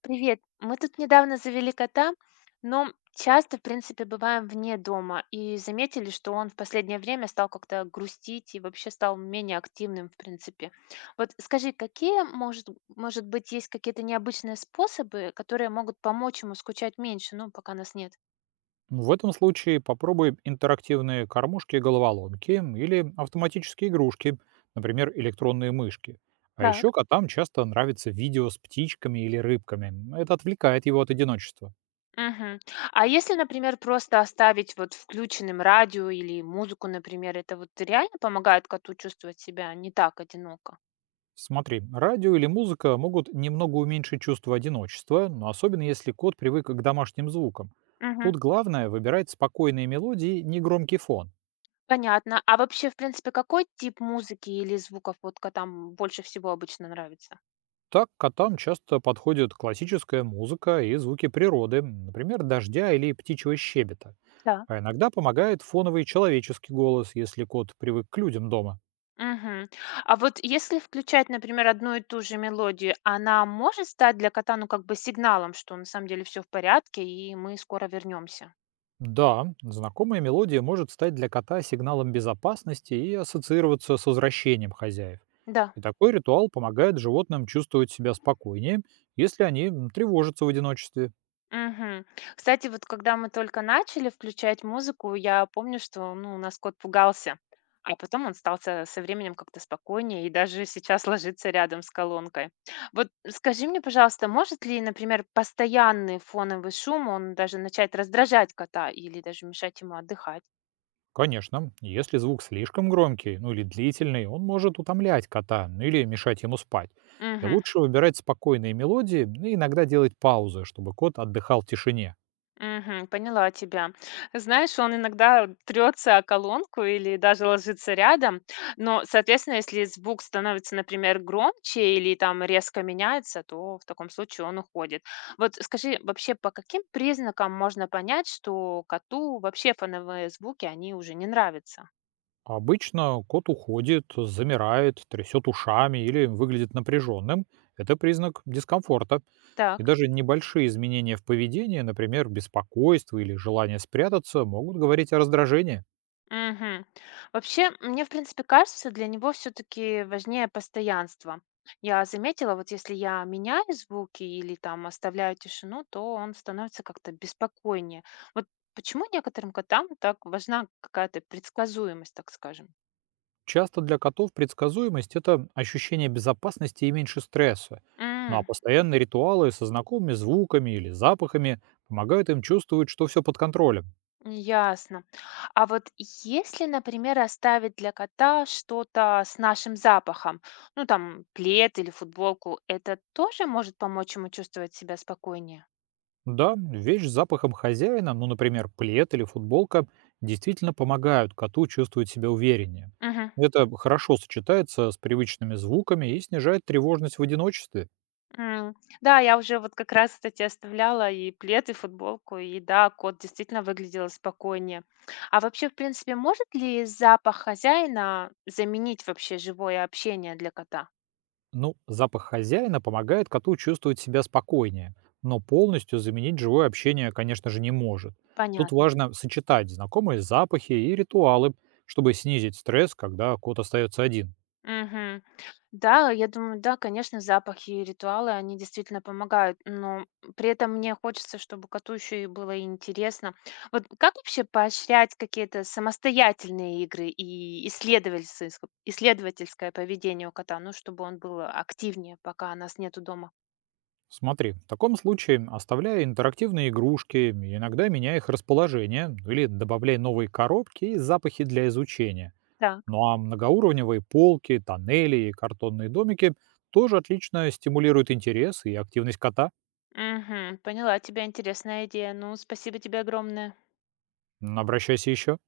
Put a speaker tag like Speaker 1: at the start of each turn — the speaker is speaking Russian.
Speaker 1: Привет. Мы тут недавно завели кота, но часто, в принципе, бываем вне дома и заметили, что он в последнее время стал как-то грустить и вообще стал менее активным, в принципе. Вот скажи, какие, может быть, есть какие-то необычные способы, которые могут помочь ему скучать меньше, ну, пока нас нет?
Speaker 2: Ну, в этом случае попробуй интерактивные кормушки-головоломки и головоломки или автоматические игрушки, например, электронные мышки. А
Speaker 1: Так.
Speaker 2: еще котам часто нравится видео с птичками или рыбками. Это отвлекает его от одиночества.
Speaker 1: Мгм. А если, например, просто оставить вот включенным радио или музыку, например, это вот реально помогает коту чувствовать себя не так одиноко?
Speaker 2: Смотри, радио или музыка могут немного уменьшить чувство одиночества, но особенно если кот привык к домашним звукам.
Speaker 1: Мгм.
Speaker 2: Тут главное выбирать спокойные мелодии, не громкий фон.
Speaker 1: Понятно. А вообще, в принципе, какой тип музыки или звуков вот ка там больше всего обычно нравится?
Speaker 2: Так котам часто подходят классическая музыка и звуки природы, например, дождя или птичьего щебета.
Speaker 1: Так.
Speaker 2: А иногда помогает фоновый человеческий голос, если кот привык к людям дома.
Speaker 1: Мгм. А вот если включать, например, одну и ту же мелодию, она может стать для кота, ну, как бы сигналом, что на самом деле все в порядке и мы скоро вернемся.
Speaker 2: Да, знакомая мелодия может стать для кота сигналом безопасности и ассоциироваться с возвращением хозяев.
Speaker 1: Да.
Speaker 2: И такой ритуал помогает животным чувствовать себя спокойнее, если они тревожатся в одиночестве.
Speaker 1: Мгм. Кстати, вот когда мы только начали включать музыку, я помню, что, ну, у нас кот пугался, а потом он стал со временем как-то спокойнее и даже сейчас ложится рядом с колонкой. Вот скажи мне, пожалуйста, может ли, например, постоянный фоновый шум, он даже начать раздражать кота или даже мешать ему отдыхать?
Speaker 2: Конечно, если звук слишком громкий, ну или длительный, он может утомлять кота, ну или мешать ему спать. И
Speaker 1: Мгм.
Speaker 2: лучше выбирать спокойные мелодии, ну и иногда делать паузы, чтобы кот отдыхал в тишине.
Speaker 1: Мгм. Поняла тебя. Знаешь, он иногда трется о колонку или даже ложится рядом, но, соответственно, если звук становится, например, громче или там резко меняется, то в таком случае он уходит. Вот скажи, вообще по каким признакам можно понять, что коту вообще фоновые звуки, они уже не нравятся?
Speaker 2: Обычно кот уходит, замирает, трясет ушами или выглядит напряженным. Это признак дискомфорта. И
Speaker 1: Так.
Speaker 2: даже небольшие изменения в поведении, например, беспокойство или желание спрятаться, могут говорить о раздражении.
Speaker 1: Мгм. Вообще, мне, в принципе, кажется, для него все-таки важнее постоянство. Я заметила, вот если я меняю звуки или там оставляю тишину, то он становится как-то беспокойнее. Вот почему некоторым котам так важна какая-то предсказуемость, так скажем?
Speaker 2: Часто для котов предсказуемость — это ощущение безопасности и меньше стресса. Ну а
Speaker 1: М,
Speaker 2: постоянные ритуалы со знакомыми звуками или запахами помогают им чувствовать, что все под контролем.
Speaker 1: ясно. А вот если, например, оставить для кота что-то с нашим запахом, ну там плед или футболку, это тоже может помочь ему чувствовать себя спокойнее?
Speaker 2: Да, вещь с запахом хозяина, ну, например, плед или футболка, действительно помогают коту чувствовать себя увереннее.
Speaker 1: Мгм.
Speaker 2: Это хорошо сочетается с привычными звуками и снижает тревожность в одиночестве.
Speaker 1: М, да, я уже вот как раз, кстати, оставляла и плед, и футболку, и да, кот действительно выглядел спокойнее. А вообще, в принципе, может ли запах хозяина заменить вообще живое общение для кота?
Speaker 2: Ну, запах хозяина помогает коту чувствовать себя спокойнее, но полностью заменить живое общение, конечно же, не может. Тут
Speaker 1: Понятно.
Speaker 2: важно сочетать знакомые запахи и ритуалы, чтобы снизить стресс, когда кот остается один.
Speaker 1: Мгм. Да, я думаю, да, конечно, запахи и ритуалы, они действительно помогают, но при этом мне хочется, чтобы коту еще и было интересно. Вот как вообще поощрять какие-то самостоятельные игры и исследовательское поведение у кота, ну, чтобы он был активнее, пока нас нету дома?
Speaker 2: Смотри, в таком случае оставляя интерактивные игрушки, иногда меняя их расположение, ну или добавляя новые коробки и запахи для изучения.
Speaker 1: Так,
Speaker 2: Ну а многоуровневые полки, тоннели и картонные домики тоже отлично стимулируют интерес и активность кота.
Speaker 1: мгм. Поняла тебя, интересная идея. Ну, спасибо тебе огромное.
Speaker 2: Обращайся еще.